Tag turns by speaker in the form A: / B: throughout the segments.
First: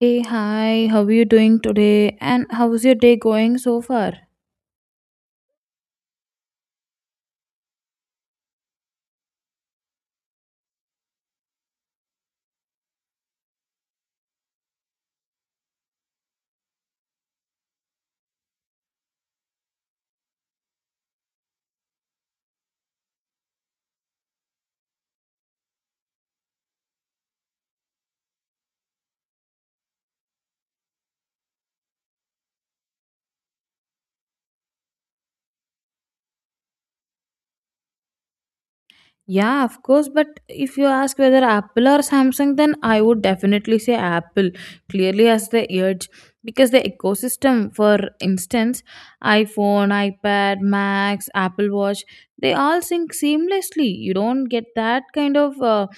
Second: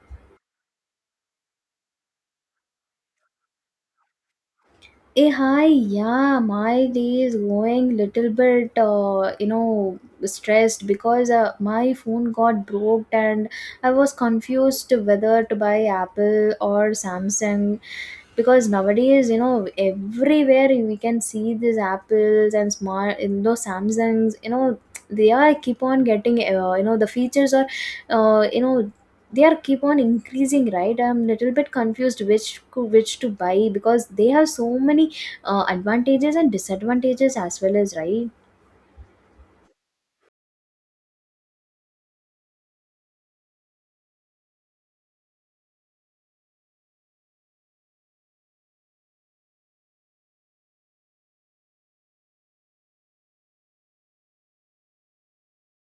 A: Hey, hi, how are you doing today? And how's your day going so far?
B: Hey, hi, yeah, my day is going little bit, stressed because my phone got broke, and I was confused whether to buy Apple or Samsung because nowadays, everywhere we can see these Apples and smart, Samsungs, they are keep on getting, the features are, uh, you know, they are keep on increasing, right? I'm little bit confused which to buy because they have so many advantages and disadvantages as well, as right.
A: Yeah, of course. But if you ask whether Apple or Samsung, then I would definitely say Apple clearly has the edge because the ecosystem, for instance, iPhone, iPad, Macs, Apple Watch, they all sync seamlessly. You don't get that kind of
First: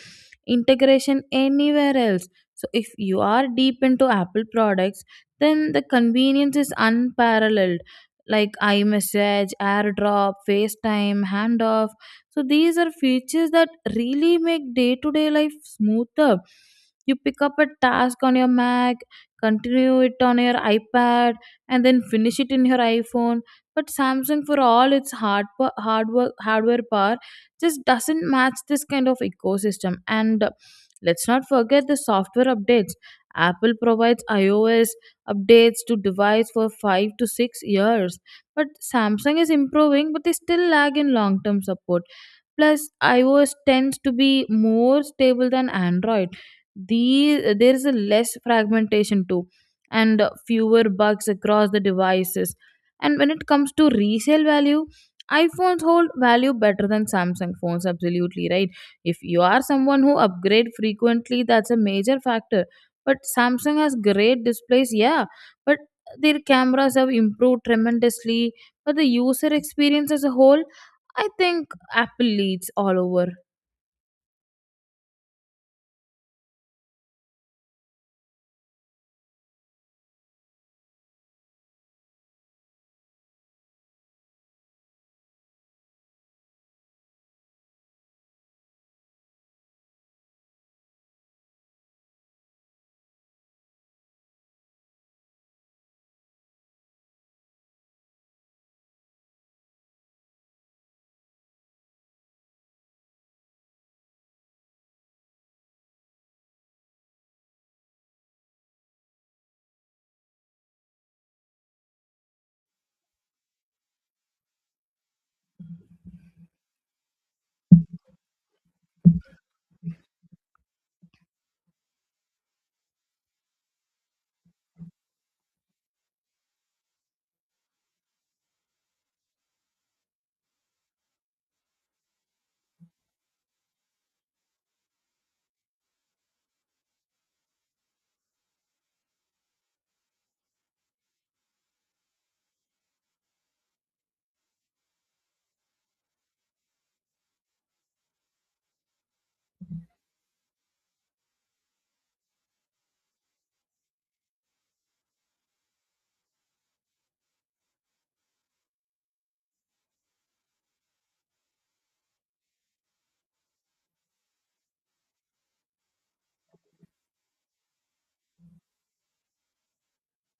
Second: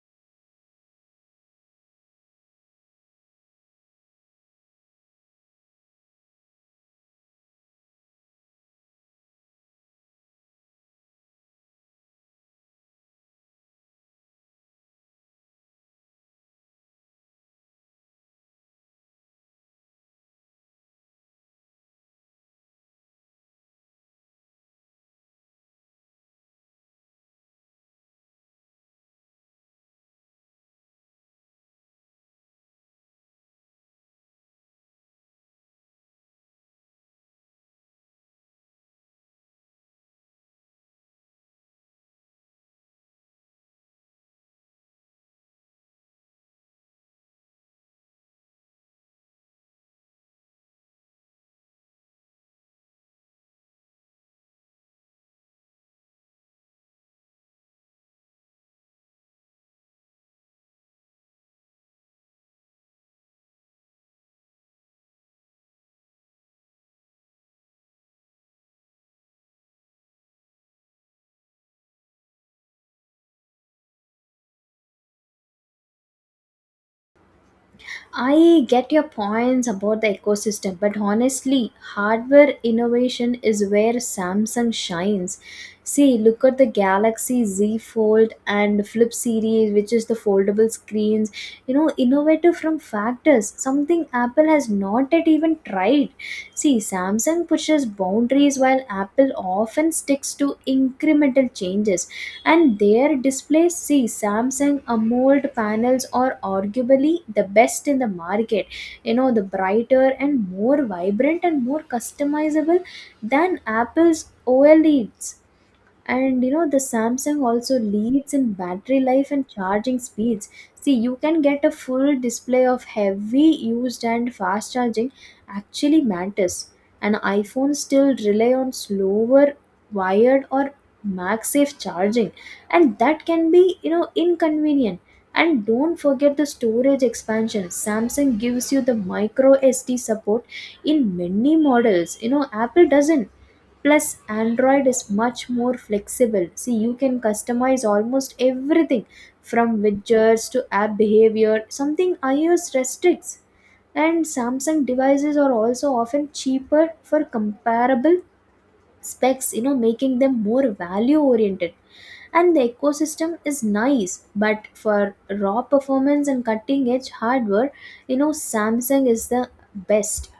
A: integration anywhere else. So if you are deep into Apple products, then the convenience is unparalleled. Like iMessage, AirDrop, FaceTime, handoff, so these are features that really make day-to-day life smoother. You pick up a task on your Mac, continue it on your iPad, and then finish it in your iPhone. But Samsung, for all its hard work, hardware power, just doesn't match this kind of ecosystem. And Let's not forget the software updates. Apple provides iOS updates to device for 5 to 6 years, but Samsung is improving, but they still lag in long term support. Plus, iOS tends to be more stable than Android. There is a less fragmentation too, and fewer bugs across the devices. And when it comes to resale value, iPhones hold value better than Samsung phones, absolutely right. If you are someone who upgrade frequently, that's a major factor. But Samsung has great displays, yeah, but their cameras have improved tremendously. But the user experience as a whole, I think Apple leads all over.
B: I get your points about the ecosystem, but honestly, hardware innovation is where Samsung shines. See, look at the Galaxy Z Fold and Flip series, which is the foldable screens. You know, innovative from factors, something Apple has not yet even tried. See, Samsung pushes boundaries while Apple often sticks to incremental changes, and their displays, see, Samsung AMOLED panels are arguably the best in the market. You know, the brighter and more vibrant and more customizable than Apple's OLEDs. And you know, the Samsung also leads in battery life and charging speeds. See, you can get a full display of heavy used and fast charging actually matters, and iPhone still rely on slower wired or MagSafe charging, and that can be, you know, inconvenient. And don't forget the storage expansion. Samsung gives you the micro SD support in many models. You know, Apple doesn't. Plus, Android is much more flexible. See, you can customize almost everything from widgets to app behavior, something iOS restricts. And Samsung devices are also often cheaper for comparable specs, you know, making them more value oriented. And the ecosystem is nice, but for raw performance and cutting edge hardware, you know, Samsung is the best.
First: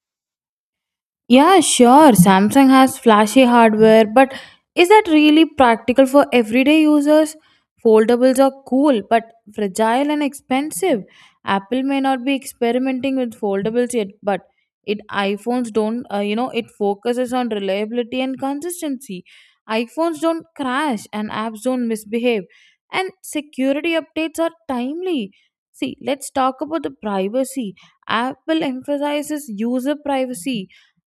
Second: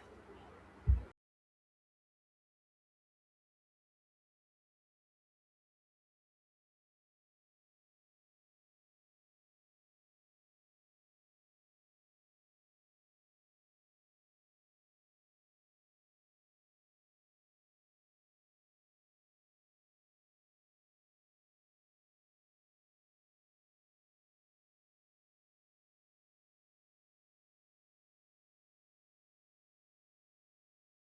A: Yeah, sure. Samsung has flashy hardware, but is that really practical for everyday users? Foldables are cool, but fragile and expensive. Apple may not be experimenting with foldables yet, but it iPhones don't, it focuses on reliability and consistency. iPhones don't crash and apps don't misbehave, and security updates are timely. See, let's talk about the privacy. Apple emphasizes user privacy.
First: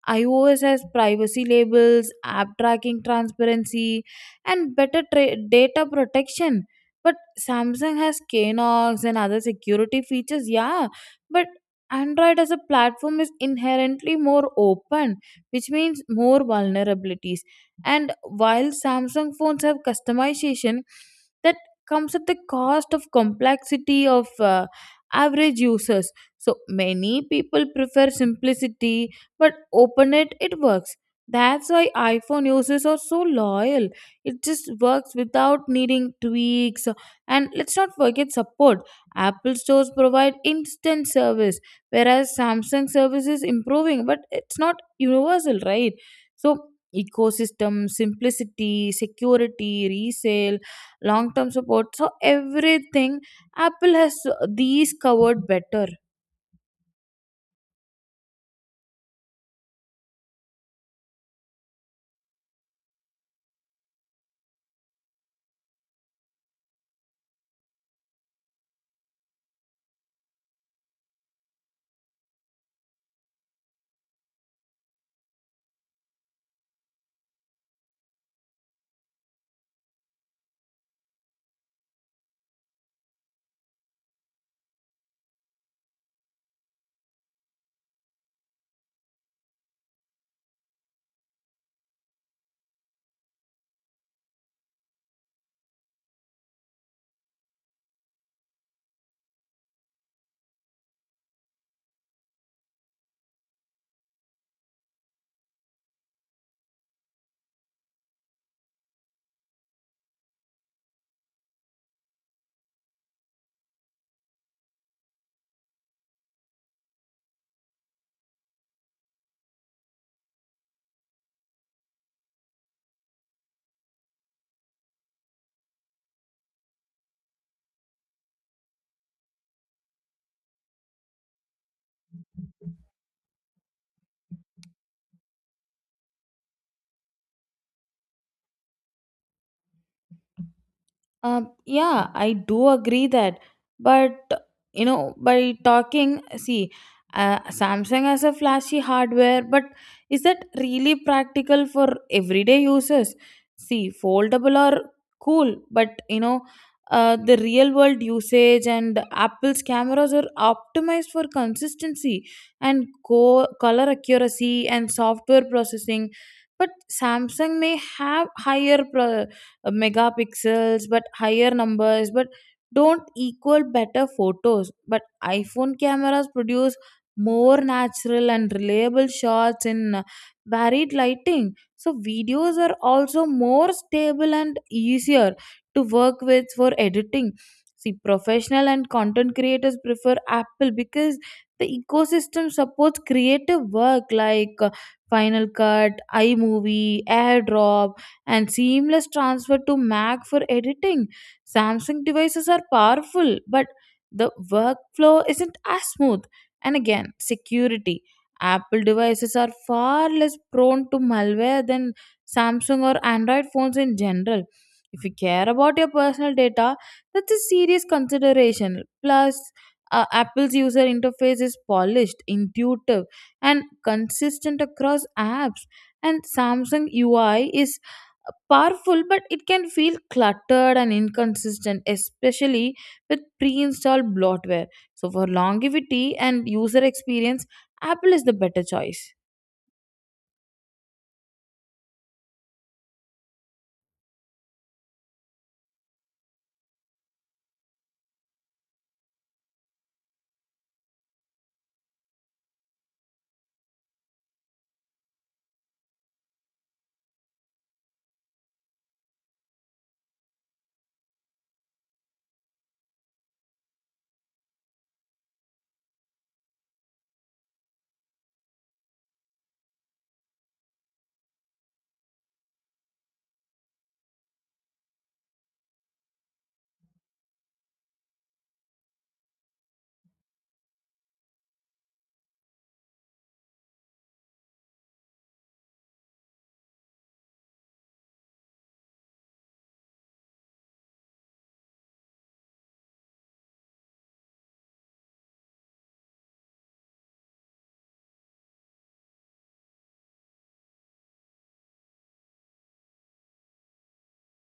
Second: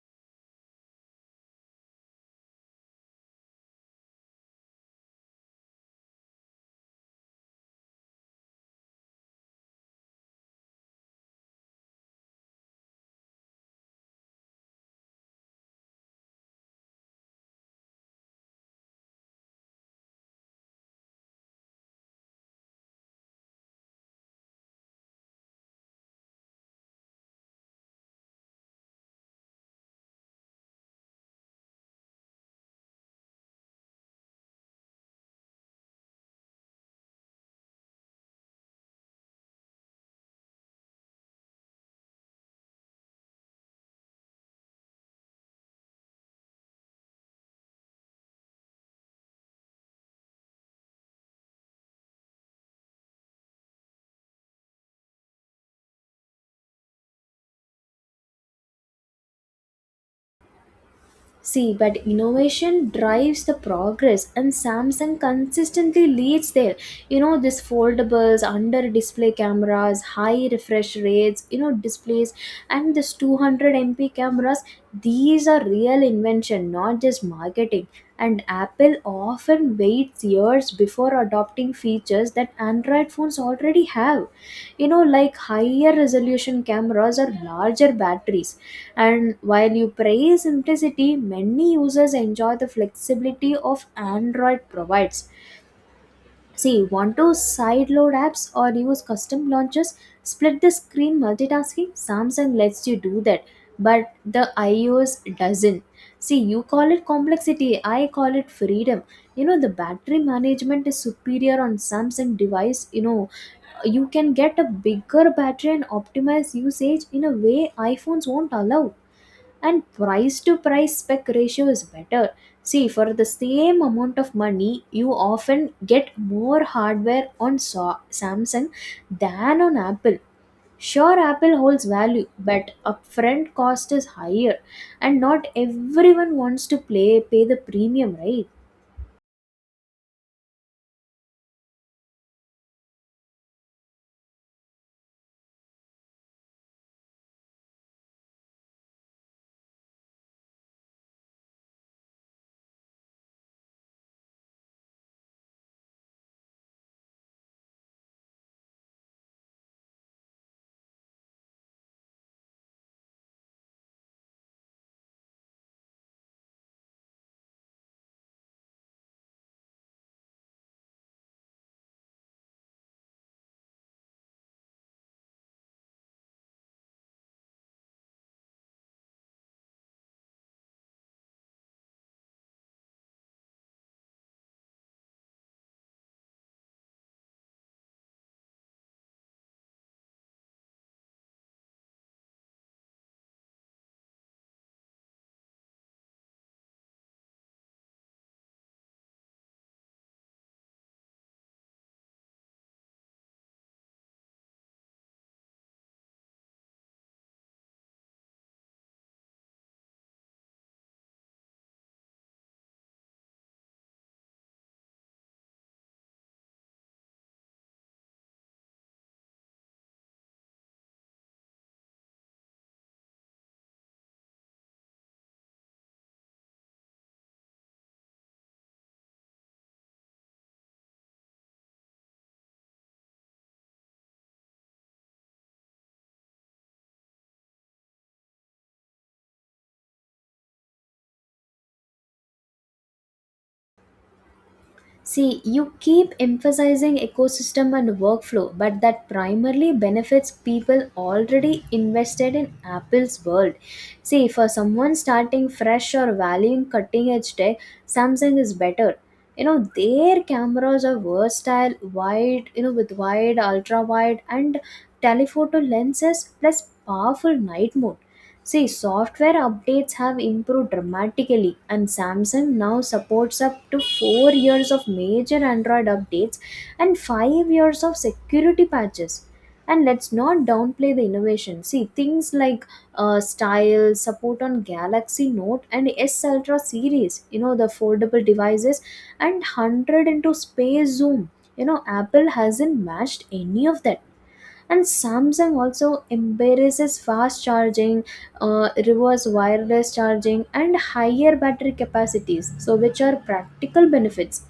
A: iOS has privacy labels, app tracking transparency, and data protection. But Samsung has Knox and other security features, yeah. But Android as a platform is inherently more open, which means more vulnerabilities. And while Samsung phones have customization, that comes at the cost of complexity of average users. So many people prefer simplicity, but open it works. That's why iPhone users are so loyal. It just works without needing tweaks. And let's not forget support. Apple stores provide instant service, whereas Samsung service is improving, but it's not universal, right? So ecosystem, simplicity, security, resale, long term support, so everything Apple has these covered better.
B: See, but innovation drives the progress, and Samsung consistently leads there. You know, this foldables, under display cameras, high refresh rates, you know, displays, and this 200 MP cameras, these are real invention, not just marketing. And Apple often waits years before adopting features that Android phones already have. You know, like higher resolution cameras or larger batteries. And while you praise simplicity, many users enjoy the flexibility of Android provides. See, want to sideload apps or use custom launchers? Split the screen multitasking? Samsung lets you do that, but the iOS doesn't. See, you call it complexity, I call it freedom. You know, the battery management is superior on Samsung device. You know, you can get a bigger battery and optimize usage in a way iPhones won't allow, and price to price spec ratio is better. See, for the same amount of money, you often get more hardware on Samsung than on Apple. Sure, Apple holds value, but upfront cost is higher, and not everyone wants to play pay the premium, right?
A: Yeah, I do agree that, but you know, by talking, see, Samsung has a flashy hardware, but is that really practical for everyday users? See, foldable are cool, but the real world usage, and Apple's cameras are optimized for consistency and color accuracy and software processing. But Samsung may have megapixels, but higher numbers but don't equal better photos, but iPhone cameras produce more natural and reliable shots in varied lighting. So videos are also more stable and easier to work with for editing. See, professional and content creators prefer Apple because the ecosystem supports creative work like Final Cut, iMovie, AirDrop, and seamless transfer to Mac for editing. Samsung devices are powerful, but the workflow isn't as smooth. And again, security. Apple devices are far less prone to malware than Samsung or Android phones in general. If you care about your personal data, that's a serious consideration. Plus, Apple's user interface is polished, intuitive, and consistent across apps, and Samsung UI is powerful, but it can feel cluttered and inconsistent, especially with pre-installed bloatware. So for longevity and user experience, Apple is the better choice.
B: See, you keep emphasizing ecosystem and workflow, but that primarily benefits people already invested in Apple's world. See, for someone starting fresh or valuing cutting edge tech, Samsung is better. You know, their cameras are versatile, wide, you know, with wide, ultra wide, and telephoto lenses plus powerful night mode. See, software updates have improved dramatically, and Samsung now supports up to 4 years of major Android updates and 5 years of security patches. And let's not downplay the innovation. See, things like style, support on Galaxy Note and S Ultra series, you know, the foldable devices, and 100 into space zoom. You know, Apple hasn't matched any of that. And Samsung also embraces fast charging, reverse wireless charging, and higher battery capacities, so which are practical benefits.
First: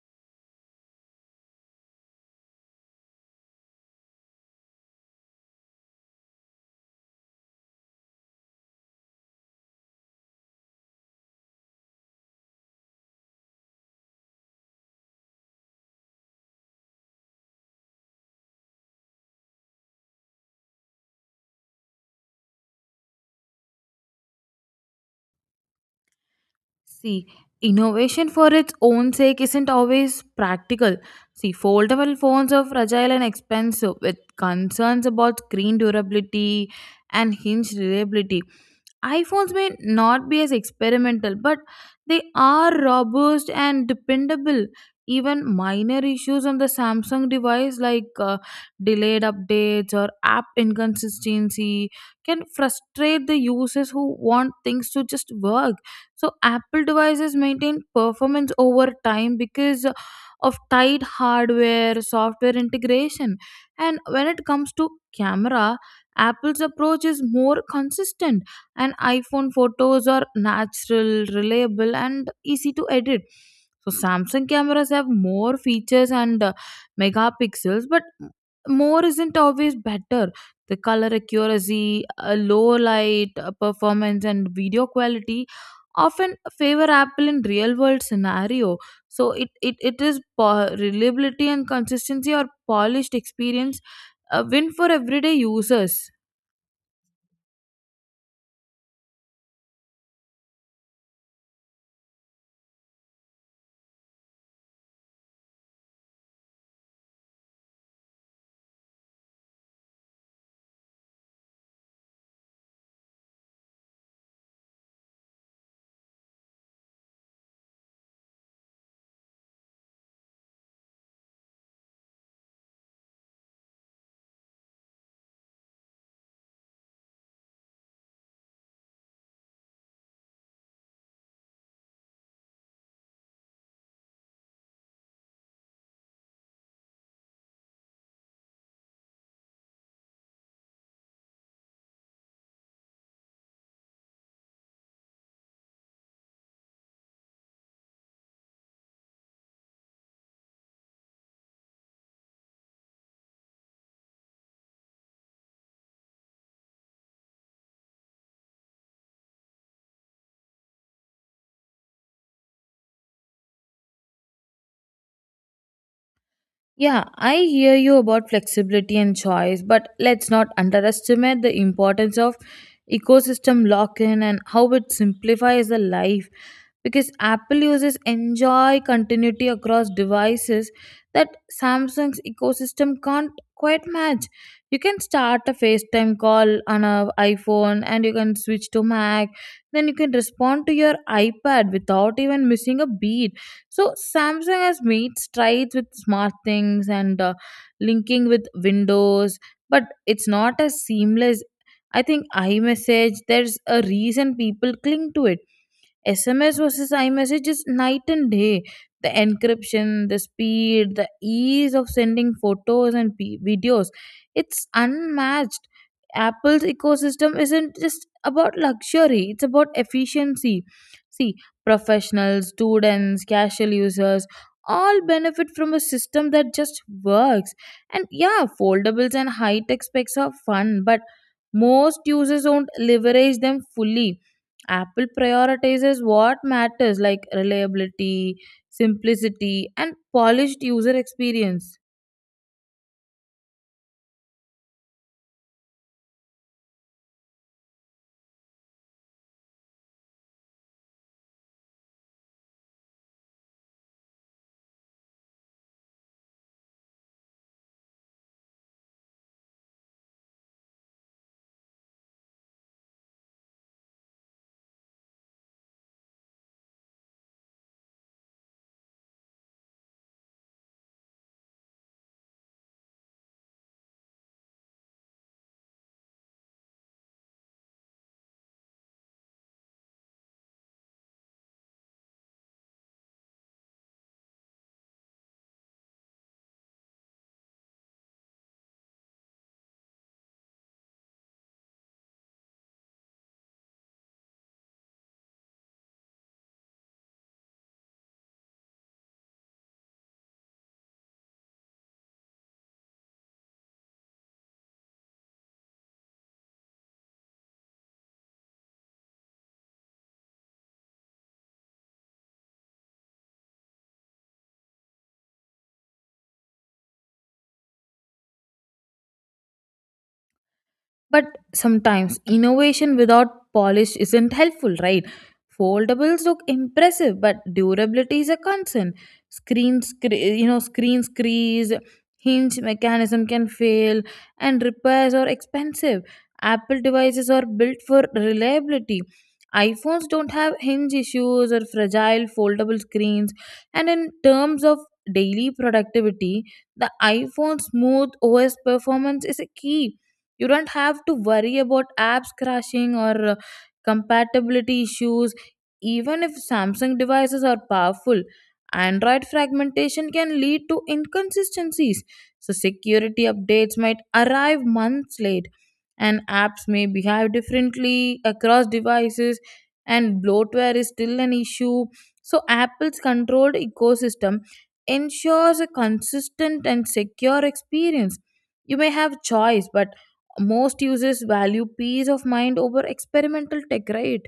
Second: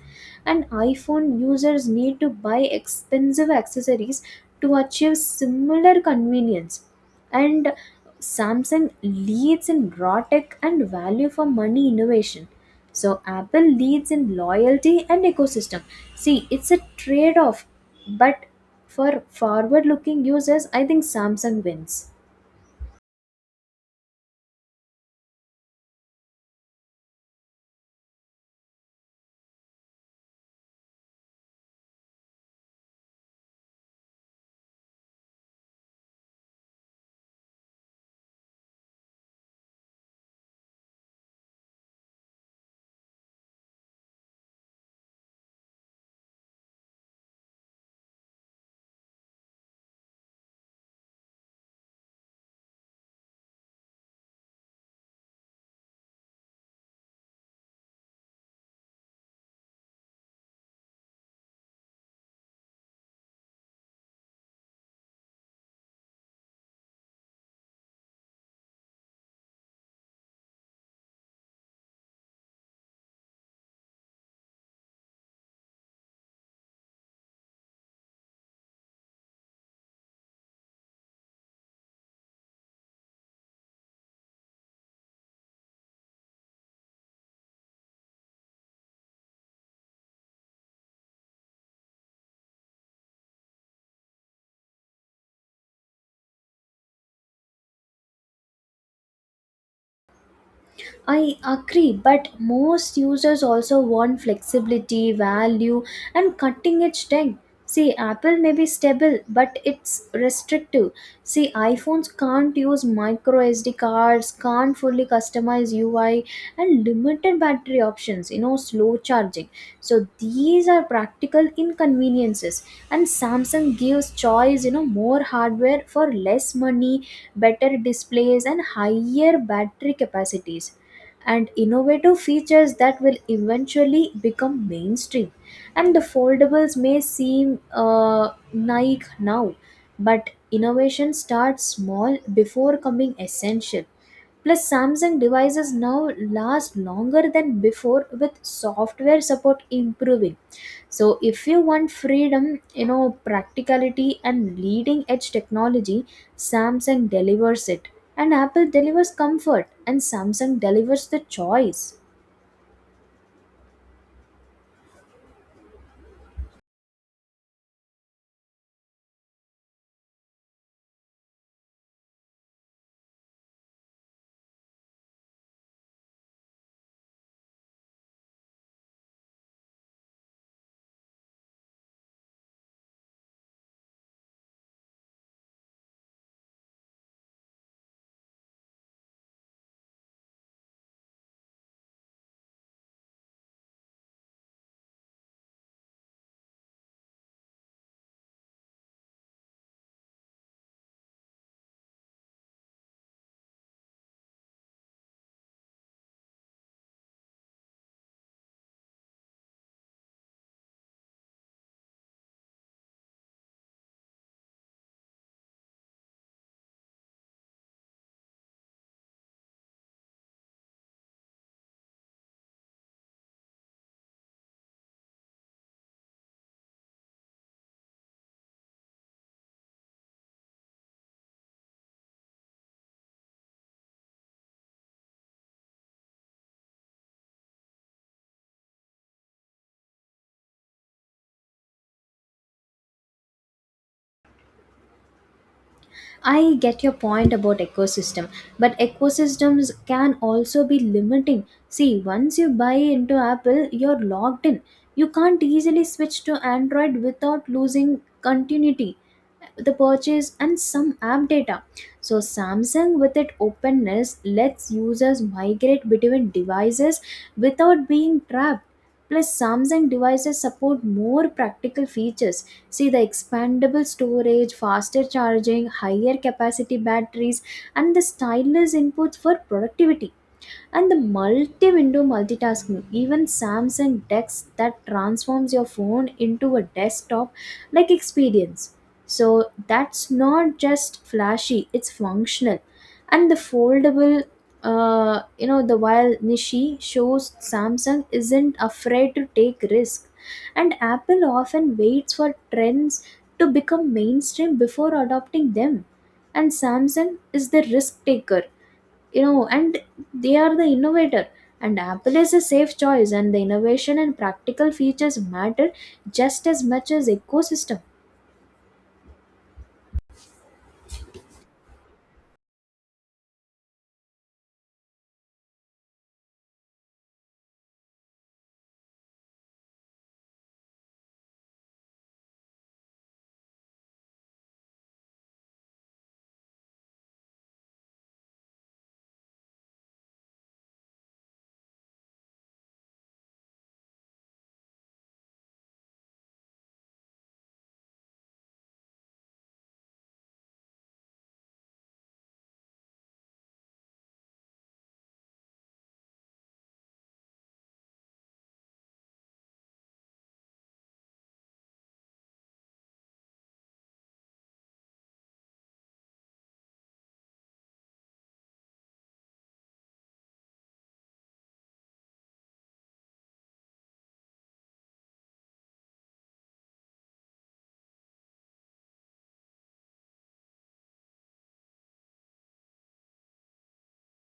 B: And iPhone users need to buy expensive accessories to achieve similar convenience. And Samsung leads in raw tech and value for money innovation. So Apple leads in loyalty and ecosystem. See, it's a trade off, but for forward looking users, I think Samsung wins.
A: See, innovation for its own sake isn't always practical. See, foldable phones are fragile and expensive with concerns about screen durability and hinge reliability. iPhones may not be as experimental, but they are robust and dependable. Even minor issues on the Samsung device, like delayed updates or app inconsistency, can frustrate the users who want things to just work. So, Apple devices maintain performance over time because of tight hardware software integration. And when it comes to camera, Apple's approach is more consistent, and iPhone photos are natural, reliable, and easy to edit. So Samsung cameras have more features and megapixels, but more isn't always better. The color accuracy, low light performance, and video quality often favor Apple in real world scenario. So reliability and consistency or polished experience win for everyday users.
B: I agree, but most users also want flexibility, value, and cutting edge tech. See, Apple may be stable, but it's restrictive. See, iPhones can't use micro SD cards, can't fully customize UI, and limited battery options, you know, slow charging. So, these are practical inconveniences. And Samsung gives choice, you know, more hardware for less money, better displays, and higher battery capacities, and innovative features that will eventually become mainstream. And the foldables may seem naive now, but innovation starts small before becoming essential. Plus, Samsung devices now last longer than before with software support improving. So, if you want freedom, you know, practicality, and leading edge technology, Samsung delivers it. And Apple delivers comfort, and Samsung delivers the choice.
A: Yeah, I hear you about flexibility and choice, but let's not underestimate the importance of ecosystem lock in and how it simplifies the life. Because Apple users enjoy continuity across devices that Samsung's ecosystem can't quite match. You can start a FaceTime call on a iPhone and you can switch to Mac, then you can respond to your iPad without even missing a beat. So Samsung has made strides with smart things and linking with Windows, but it's not as seamless. I think iMessage, there's a reason people cling to it. SMS versus iMessage is night and day. The encryption, the speed, the ease of sending photos and videos, it's unmatched. Apple's ecosystem isn't just about luxury, it's about efficiency. See, professionals, students, casual users all benefit from a system that just works. And yeah, foldables and high tech specs are fun, but most users don't leverage them fully. Apple prioritizes what matters, like reliability, simplicity, and polished user experience.
B: I get your point about ecosystem, but ecosystems can also be limiting. See, once you buy into Apple, you're locked in. You can't easily switch to Android without losing continuity, the purchase, and some app data. So, Samsung, with its openness, lets users migrate between devices without being trapped. Plus, Samsung devices support more practical features. See the expandable storage, faster charging, higher capacity batteries, and the stylus inputs for productivity, and the multi-window multitasking, even Samsung DeX, that transforms your phone into a desktop like experience. So that's not just flashy, it's functional. And the foldable, you know, the while nishi shows Samsung isn't afraid to take risk. And Apple often waits for trends to become mainstream before adopting them, and Samsung is the risk taker, you know, and they are the innovator. And Apple is a safe choice, and the innovation and practical features matter just as much as ecosystem.
A: But sometimes innovation without polish isn't helpful, right? Foldables look impressive, but durability is a concern. Screen, cre- Screen crease, hinge mechanism can fail, and repairs are expensive. Apple devices are built for reliability. iPhones don't have hinge issues or fragile foldable screens. And in terms of daily productivity, the iPhone's smooth OS performance is a key. You don't have to worry about apps crashing or compatibility issues. Even if Samsung devices are powerful, Android fragmentation can lead to inconsistencies. So security updates might arrive months late, and apps may behave differently across devices, and bloatware is still an issue. So Apple's controlled ecosystem ensures a consistent and secure experience. You may have choice, but most users value peace of mind over experimental tech, right?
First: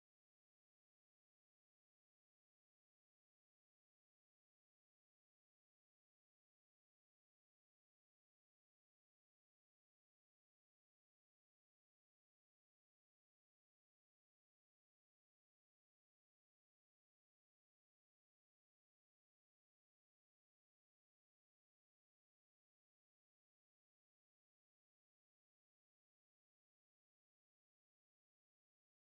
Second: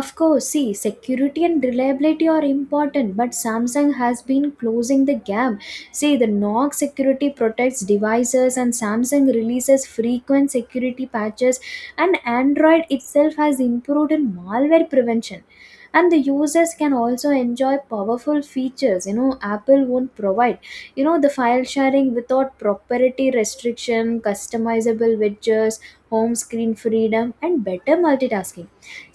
B: Of course. See, security and reliability are important, but Samsung has been closing the gap. See, the Knox security protects devices, and Samsung releases frequent security patches, and Android itself has improved in malware prevention. And the users can also enjoy powerful features. You know, Apple won't provide, you know, the file sharing without proprietary restriction, customizable widgets, home screen freedom, and better multitasking.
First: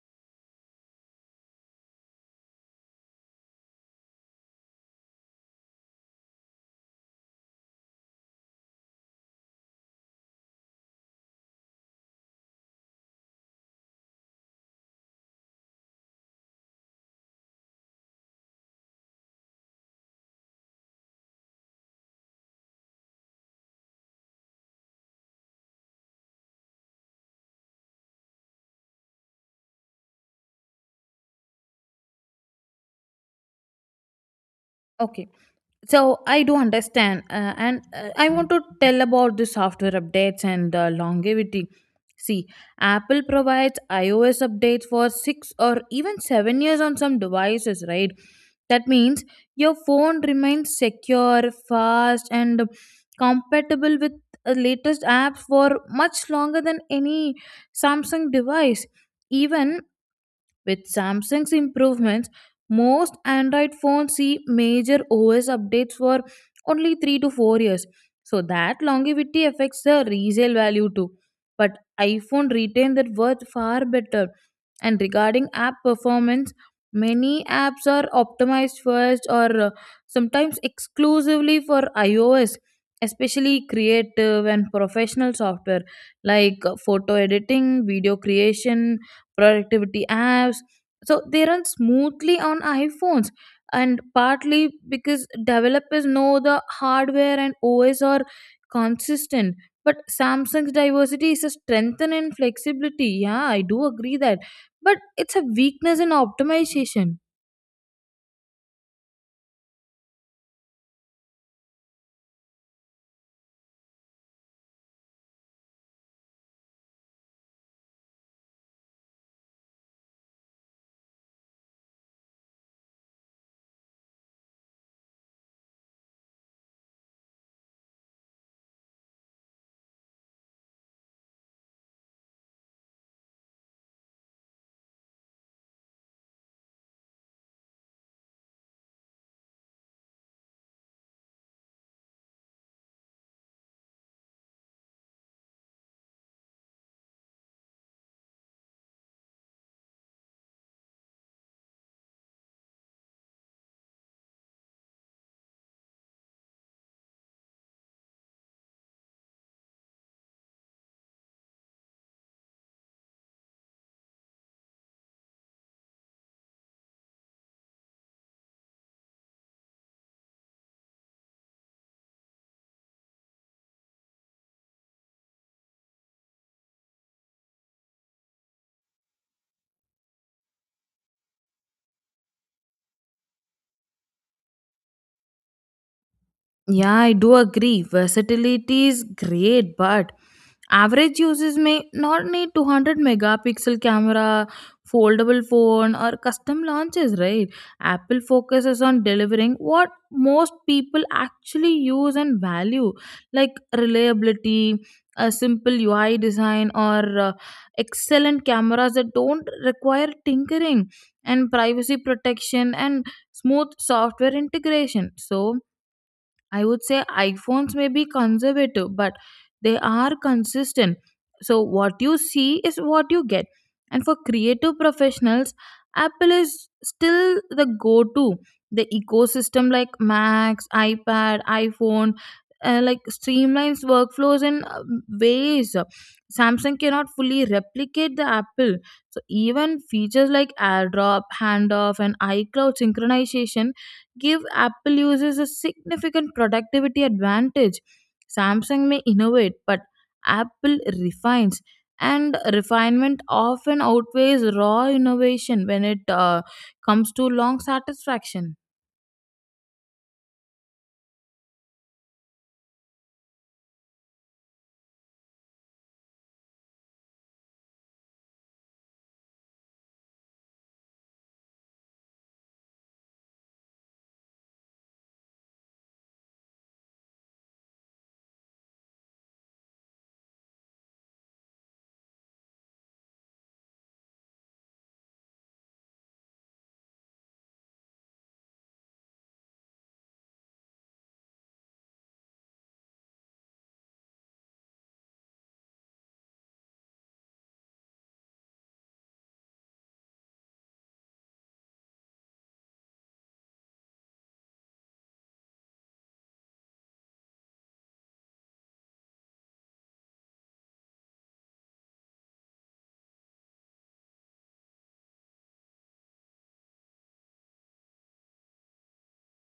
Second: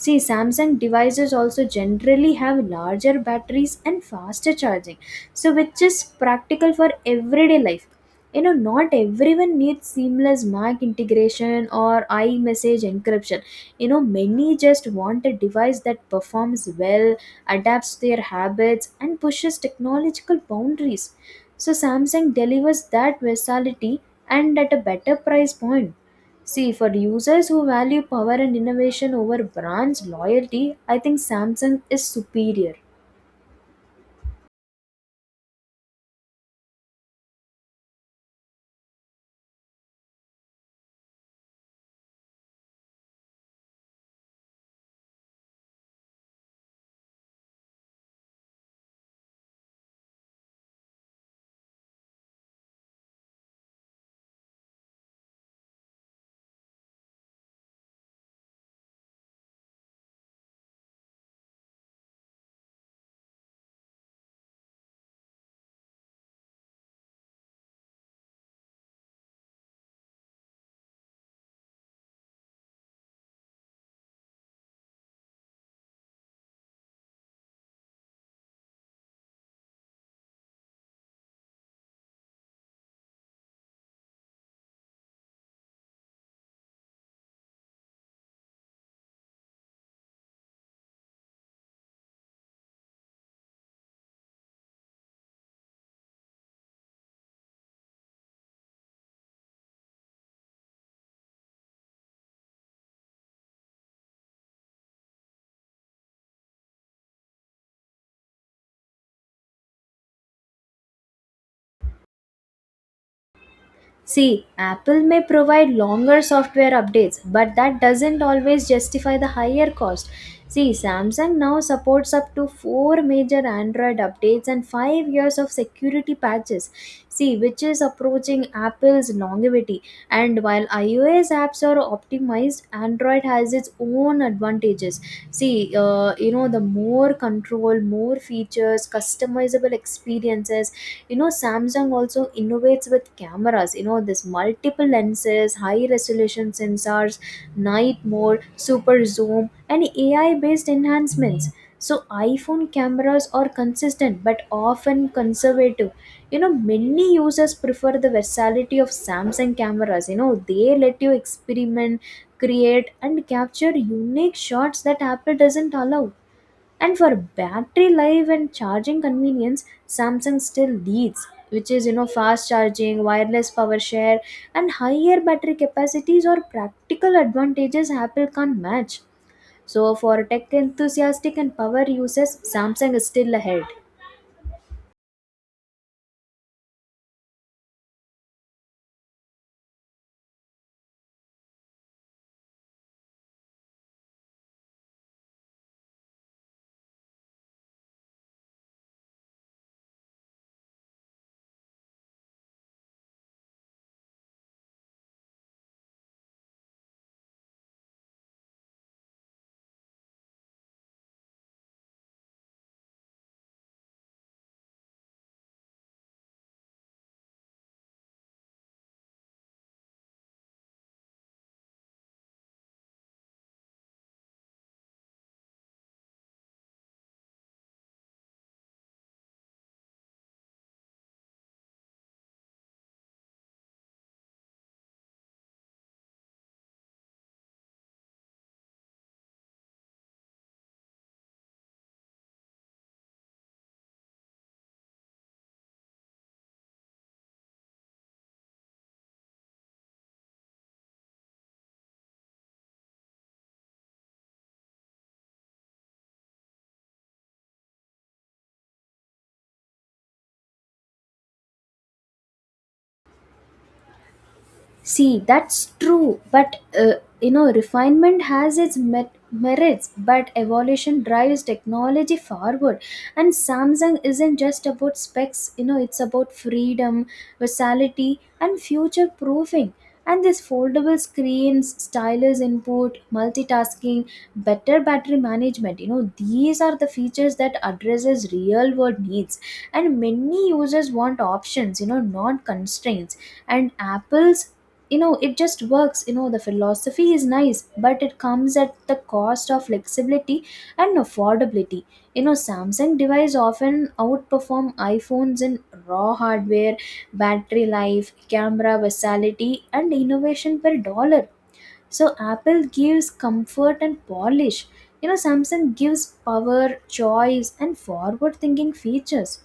B: See, Samsung devices also generally have larger batteries and faster charging, so which is practical for everyday life. You know, not everyone needs seamless Mac integration or iMessage encryption. You know, many just want a device that performs well, adapts their habits, and pushes technological boundaries. So Samsung delivers that versatility, and at a better price point. See, for users who value power and innovation over brands loyalty, I think Samsung is superior.
A: Okay, so I do understand, and I want to tell about the software updates and longevity. See, Apple provides iOS updates for 6 or even 7 years on some devices, right? That means your phone remains secure, fast, and compatible with latest apps for much longer than any Samsung device. Even with Samsung's improvements, most Android phones see major OS updates for only 3 to 4 years. So that longevity affects the resale value too. But iPhone retains that worth far better. And regarding app performance, many apps are optimized first or sometimes exclusively for iOS, especially creative and professional software like photo editing, video creation, productivity apps. So they run smoothly on iPhones, and partly because developers know the hardware and OS are consistent. But Samsung's diversity is a strength and in flexibility. Yeah, I do agree that. But it's a weakness in optimization.
B: See, Apple may provide longer software updates, but that doesn't always justify the higher cost. See, Samsung now supports up to 4 major Android updates and 5 years of security patches. See, which is approaching Apple's longevity. And while iOS apps are optimized, Android has its own advantages. See, you know, the more control, more features, customizable experiences. You know, Samsung also innovates with cameras. You know, this multiple lenses, high resolution sensors, night mode, super zoom, and AI based enhancements. So iPhone cameras are consistent but often conservative. You know, many users prefer the versatility of Samsung cameras. You know, they let you experiment, create, and capture unique shots that Apple doesn't allow. And for battery life and charging convenience, Samsung still leads, which is, you know, fast charging, wireless power share, and higher battery capacities or practical advantages Apple can't match. So for tech enthusiastic and power users, Samsung is still ahead.
A: Yeah, I do agree. Versatility is great, but average users may not need 200 megapixel camera, foldable phone, or custom launches, right? Apple focuses on delivering what most people actually use and value, like reliability, a simple UI design, or excellent cameras that don't require tinkering, and privacy protection and smooth software integration. So, I would say iPhones may be conservative, but they are consistent. So, what you see is what you get. And for creative professionals, Apple is still the go to. The ecosystem like Macs, iPad, iPhone, like streamlines workflows in ways. Samsung cannot fully replicate the Apple. So, even features like AirDrop, handoff, and iCloud synchronization give Apple users a significant productivity advantage. Samsung may innovate, but Apple refines, and refinement often outweighs raw innovation when it comes to long satisfaction.
B: See, that's true, but you know, refinement has its merits, but evolution drives technology forward. And Samsung isn't just about specs, you know, it's about freedom, versatility, and future proofing. And this foldable screens, stylus input, multitasking, better battery management, you know, these are the features that addresses real world needs. And many users want options, you know, not constraints. And Apple's, you know, it just works. You know, the philosophy is nice, but it comes at the cost of flexibility and affordability. You know, Samsung device often outperform iPhones in raw hardware, battery life, camera versatility, and innovation per dollar. So Apple gives comfort and polish. You know, Samsung gives power, choice, and forward thinking features.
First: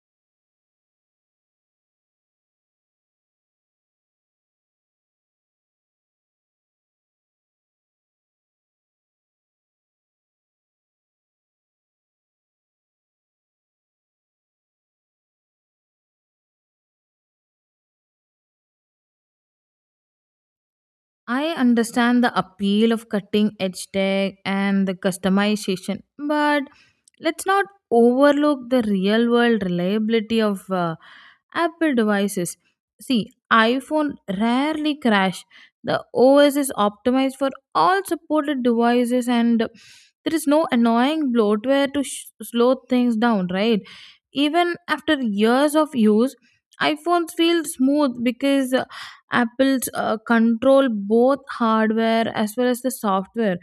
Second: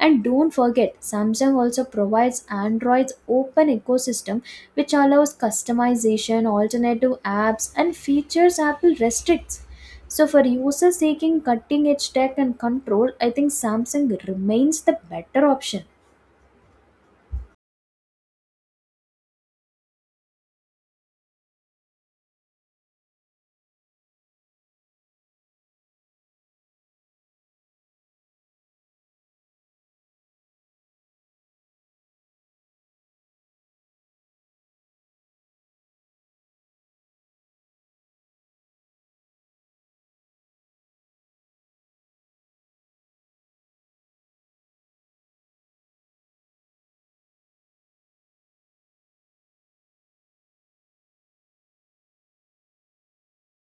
B: And don't forget, Samsung also provides Android's open ecosystem, which allows customization, alternative apps, and features Apple restricts. So, for users seeking cutting edge tech and control, I think Samsung remains the better option.
A: I understand the appeal of cutting edge tech and the customization, but let's not overlook the real world reliability of Apple devices. See, iPhone rarely crash. The OS is optimized for all supported devices, and there is no annoying bloatware to slow things down, right? Even after years of use, iPhones feel smooth because Apple's control both hardware as well as the software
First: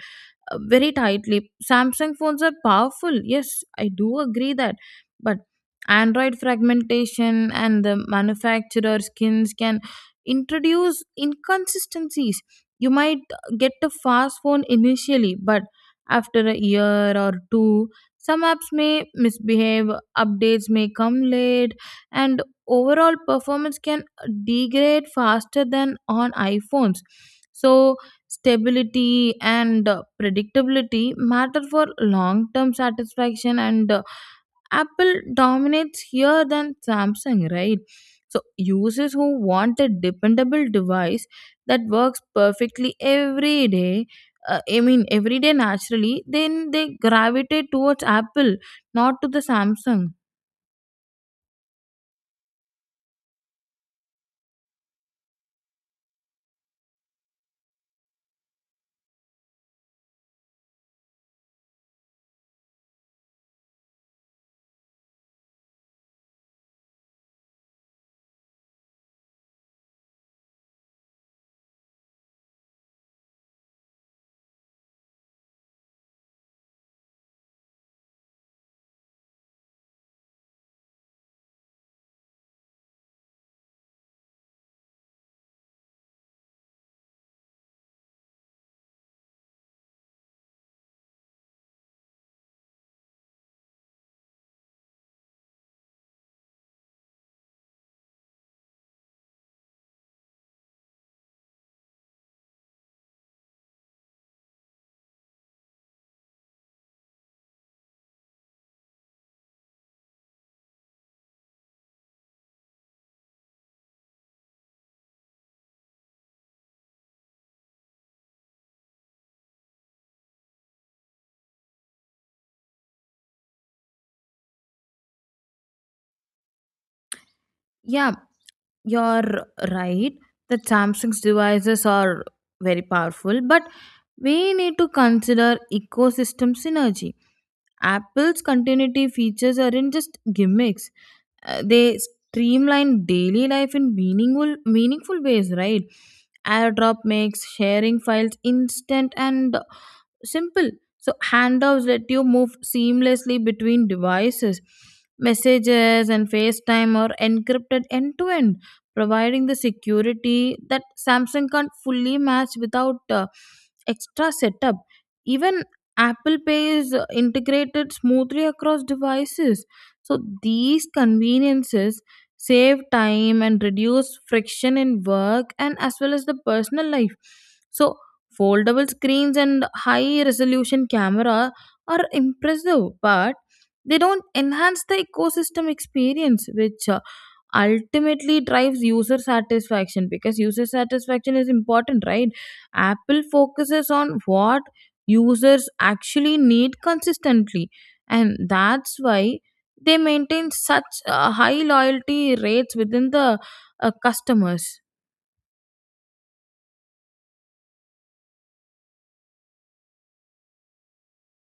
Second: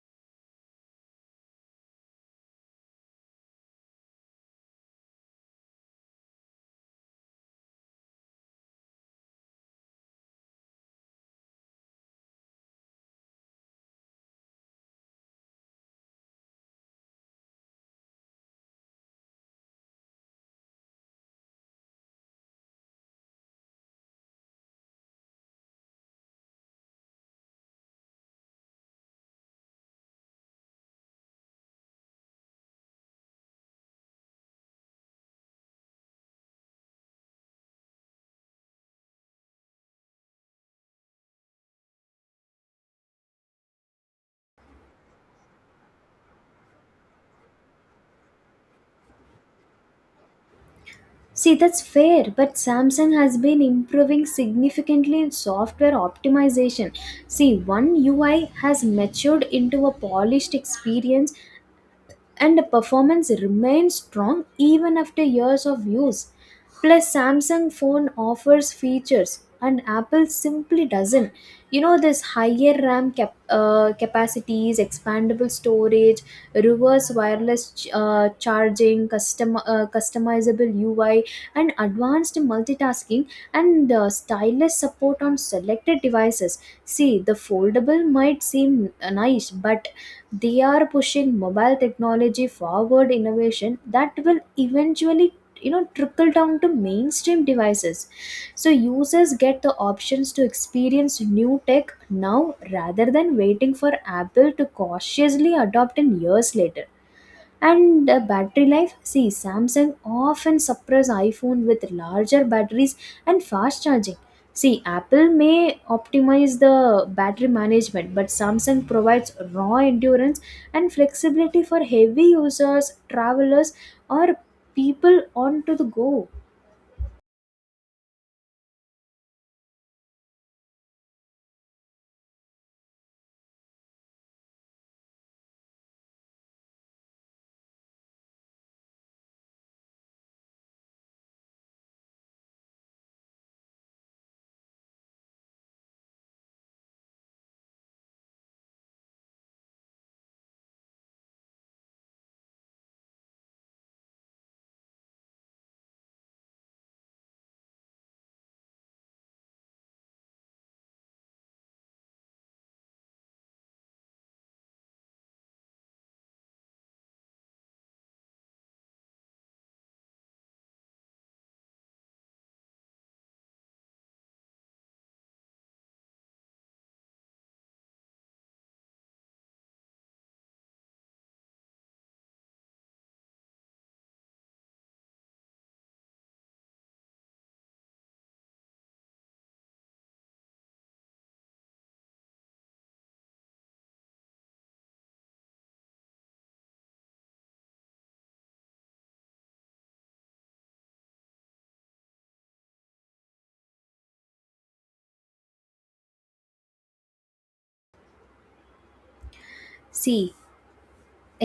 A: uh, very tightly. Samsung phones are powerful. Yes, I do agree that. But Android fragmentation and the manufacturer skins can introduce inconsistencies. You might get a fast phone initially, but after a year or two, some apps may misbehave, updates may come late, and overall performance can degrade faster than on iPhones. So, stability and predictability matter for long term satisfaction, and Apple dominates here than Samsung, right? So users who want a dependable device that works perfectly every day, I mean every day naturally, then they gravitate towards Apple, not to the Samsung.
B: See, that's fair, but Samsung has been improving significantly in software optimization. See, One UI has matured into a polished experience, and the performance remains strong even after years of use. Plus, Samsung phone offers features and Apple simply doesn't. You know, this higher RAM capacities, expandable storage, reverse wireless charging, customizable UI, and advanced multitasking, and stylus support on selected devices. See, the foldable might seem nice, but they are pushing mobile technology forward innovation that will eventually, you know, trickle down to mainstream devices. So users get the options to experience new tech now rather than waiting for Apple to cautiously adopt in years later. And battery life. See, Samsung often surprise iPhone with larger batteries and fast charging. See, Apple may optimize the battery management, but Samsung provides raw endurance and flexibility for heavy users, travelers, or people on to the go.
A: Yeah, you're right that Samsung's devices are very powerful, but we need to consider ecosystem synergy. Apple's continuity features aren't just gimmicks, they streamline daily life in meaningful meaningful ways, right? AirDrop makes sharing files instant and simple. So handoffs let you move seamlessly between devices. Messages and FaceTime are encrypted end to end, providing the security that Samsung can't fully match without extra setup. Even Apple Pay is integrated smoothly across devices. So these conveniences save time and reduce friction in work and as well as the personal life. So foldable screens and high resolution camera are impressive, but they don't enhance the ecosystem experience, which ultimately drives user satisfaction, because user satisfaction is important, right? Apple focuses on what users actually need consistently, and that's why they maintain such high loyalty rates within the customers.
B: See,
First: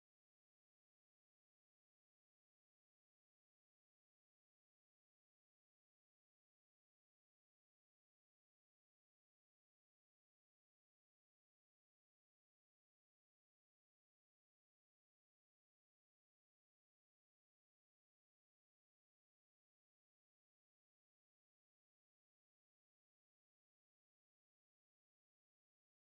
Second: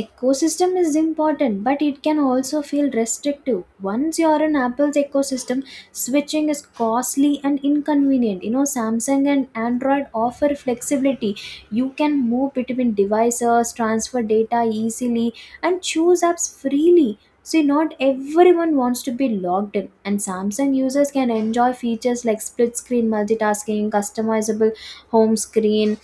B: ecosystem is important, but it can also feel restrictive once you're in Apple's ecosystem. Switching is costly and inconvenient. You know, Samsung and Android offer flexibility. You can move between devices, transfer data easily, and choose apps freely. So not everyone wants to be logged in. And Samsung users can enjoy features like split screen multitasking, customizable home screen,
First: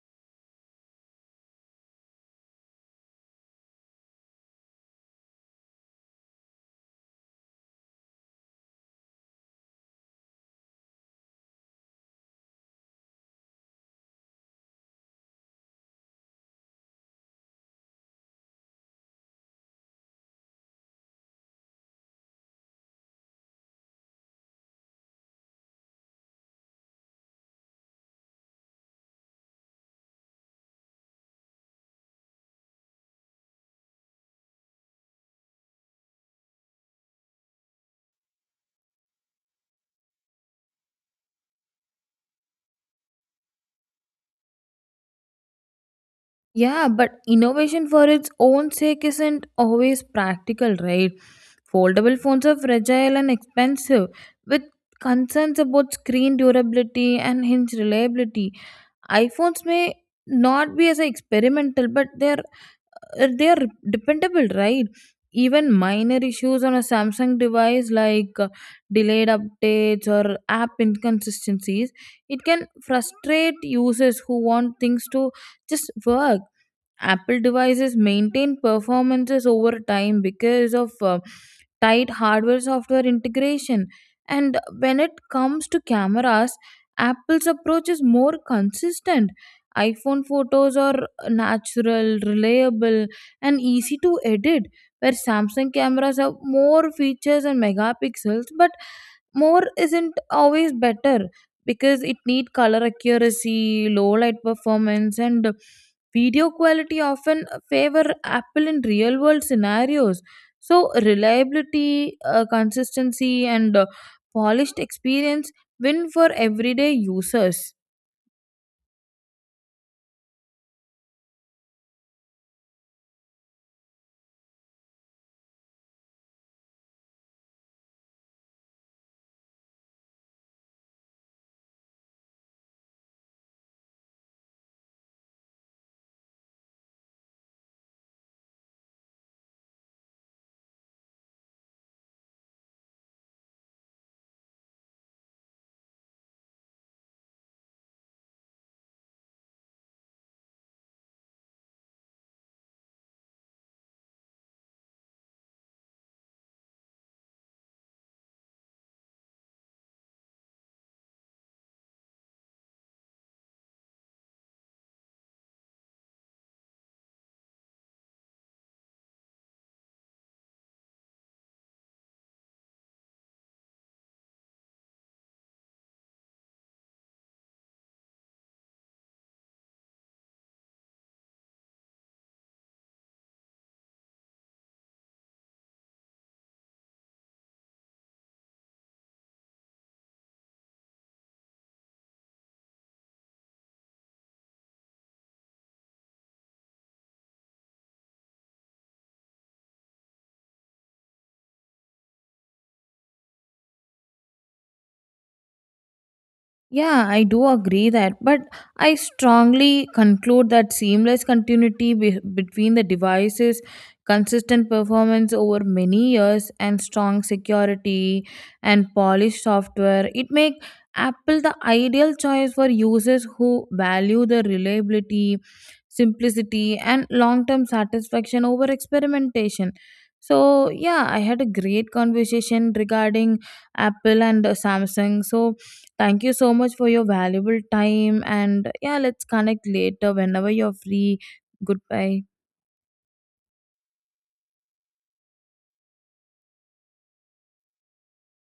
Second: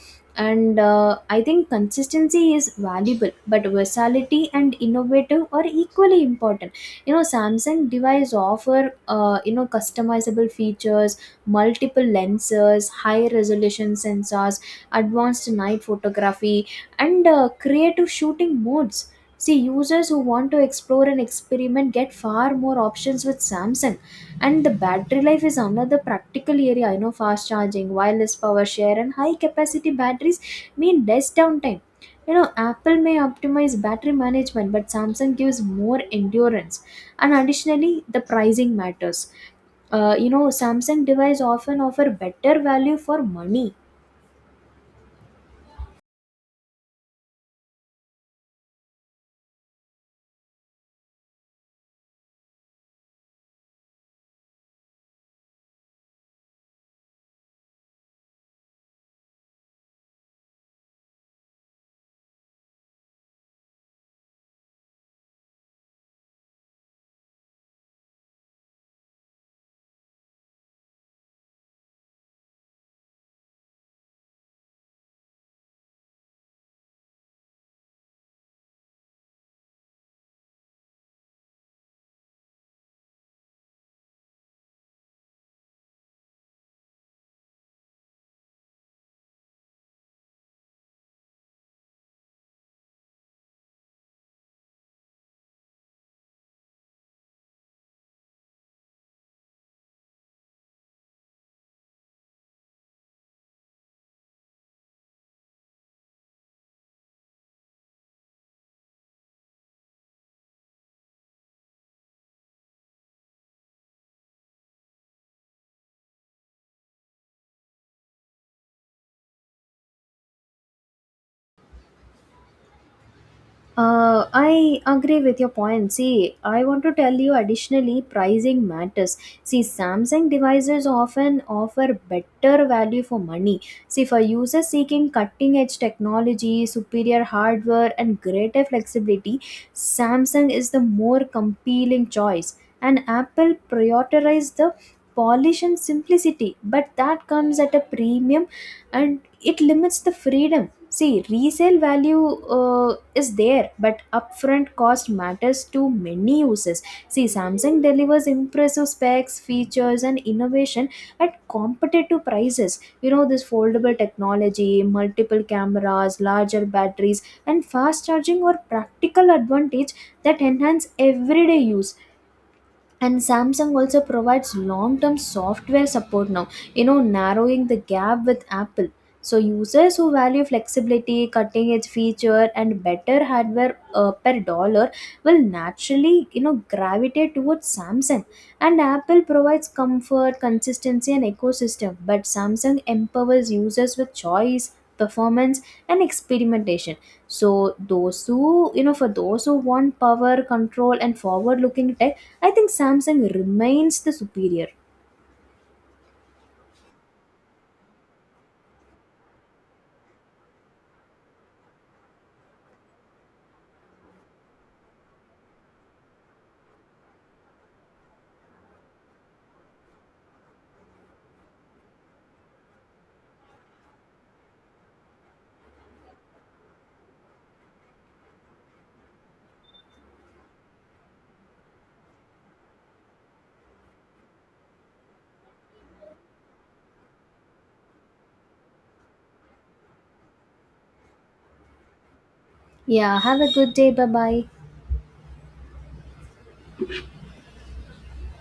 B: and I think consistency is valuable, but versatility and innovative are equally important. You know, Samsung device offer, you know, customizable features, multiple lenses, high resolution sensors, advanced night photography, and creative shooting modes. See, users who want to explore and experiment get far more options with Samsung. And the battery life is another practical area. You know, fast charging, wireless power share, and high capacity batteries mean less downtime. You know, Apple may optimize battery management, but Samsung gives more endurance. And additionally, the pricing matters. You know, Samsung device often offer better value for money.
A: Yeah, but innovation for its own sake isn't always practical, right? Foldable phones are fragile and expensive, with concerns about screen durability and hinge reliability. iPhones may not be as a experimental, but they're dependable, right? Even minor issues on a Samsung device like delayed updates or app inconsistencies, it can frustrate users who want things to just work. Apple devices maintain performances over time because of tight hardware software integration. And when it comes to cameras, Apple's approach is more consistent. iPhone photos are natural, reliable, and easy to edit, where Samsung cameras have more features and megapixels, but more isn't always better because it need color accuracy, low light performance, and video quality often favor Apple in real world scenarios. So, reliability, consistency, and polished experience win for everyday users.
B: I agree with your point. See, I want to tell you additionally, pricing matters. See, Samsung devices often offer better value for money. See, for users seeking cutting edge technology, superior hardware, and greater flexibility, Samsung is the more compelling choice. And Apple prioritizes the polish and simplicity, but that comes at a premium, and it limits the freedom. See, resale value is there, but upfront cost matters to many users. See, Samsung delivers impressive specs, features, and innovation at competitive prices. You know, this foldable technology, multiple cameras, larger batteries, and fast charging are practical advantage that enhance everyday use. And Samsung also provides long term software support now, you know, narrowing the gap with Apple. So users who value flexibility, cutting edge feature, and better hardware per dollar will naturally, you know, gravitate towards Samsung. And Apple provides comfort, consistency, and ecosystem, but Samsung empowers users with choice, performance, and experimentation. So those who, you know, for those who want power, control, and forward looking tech, I think Samsung remains the superior.
A: Yeah, I do agree that, but I strongly conclude that seamless continuity between the devices, consistent performance over many years, and strong security and polished software, it make Apple the ideal choice for users who value the reliability, simplicity, and long-term satisfaction over experimentation. So yeah, I had a great conversation regarding Apple and Samsung. So thank you so much for your valuable time. And yeah, let's connect later whenever you're free. Goodbye.
B: Yeah, have a good day. Bye bye.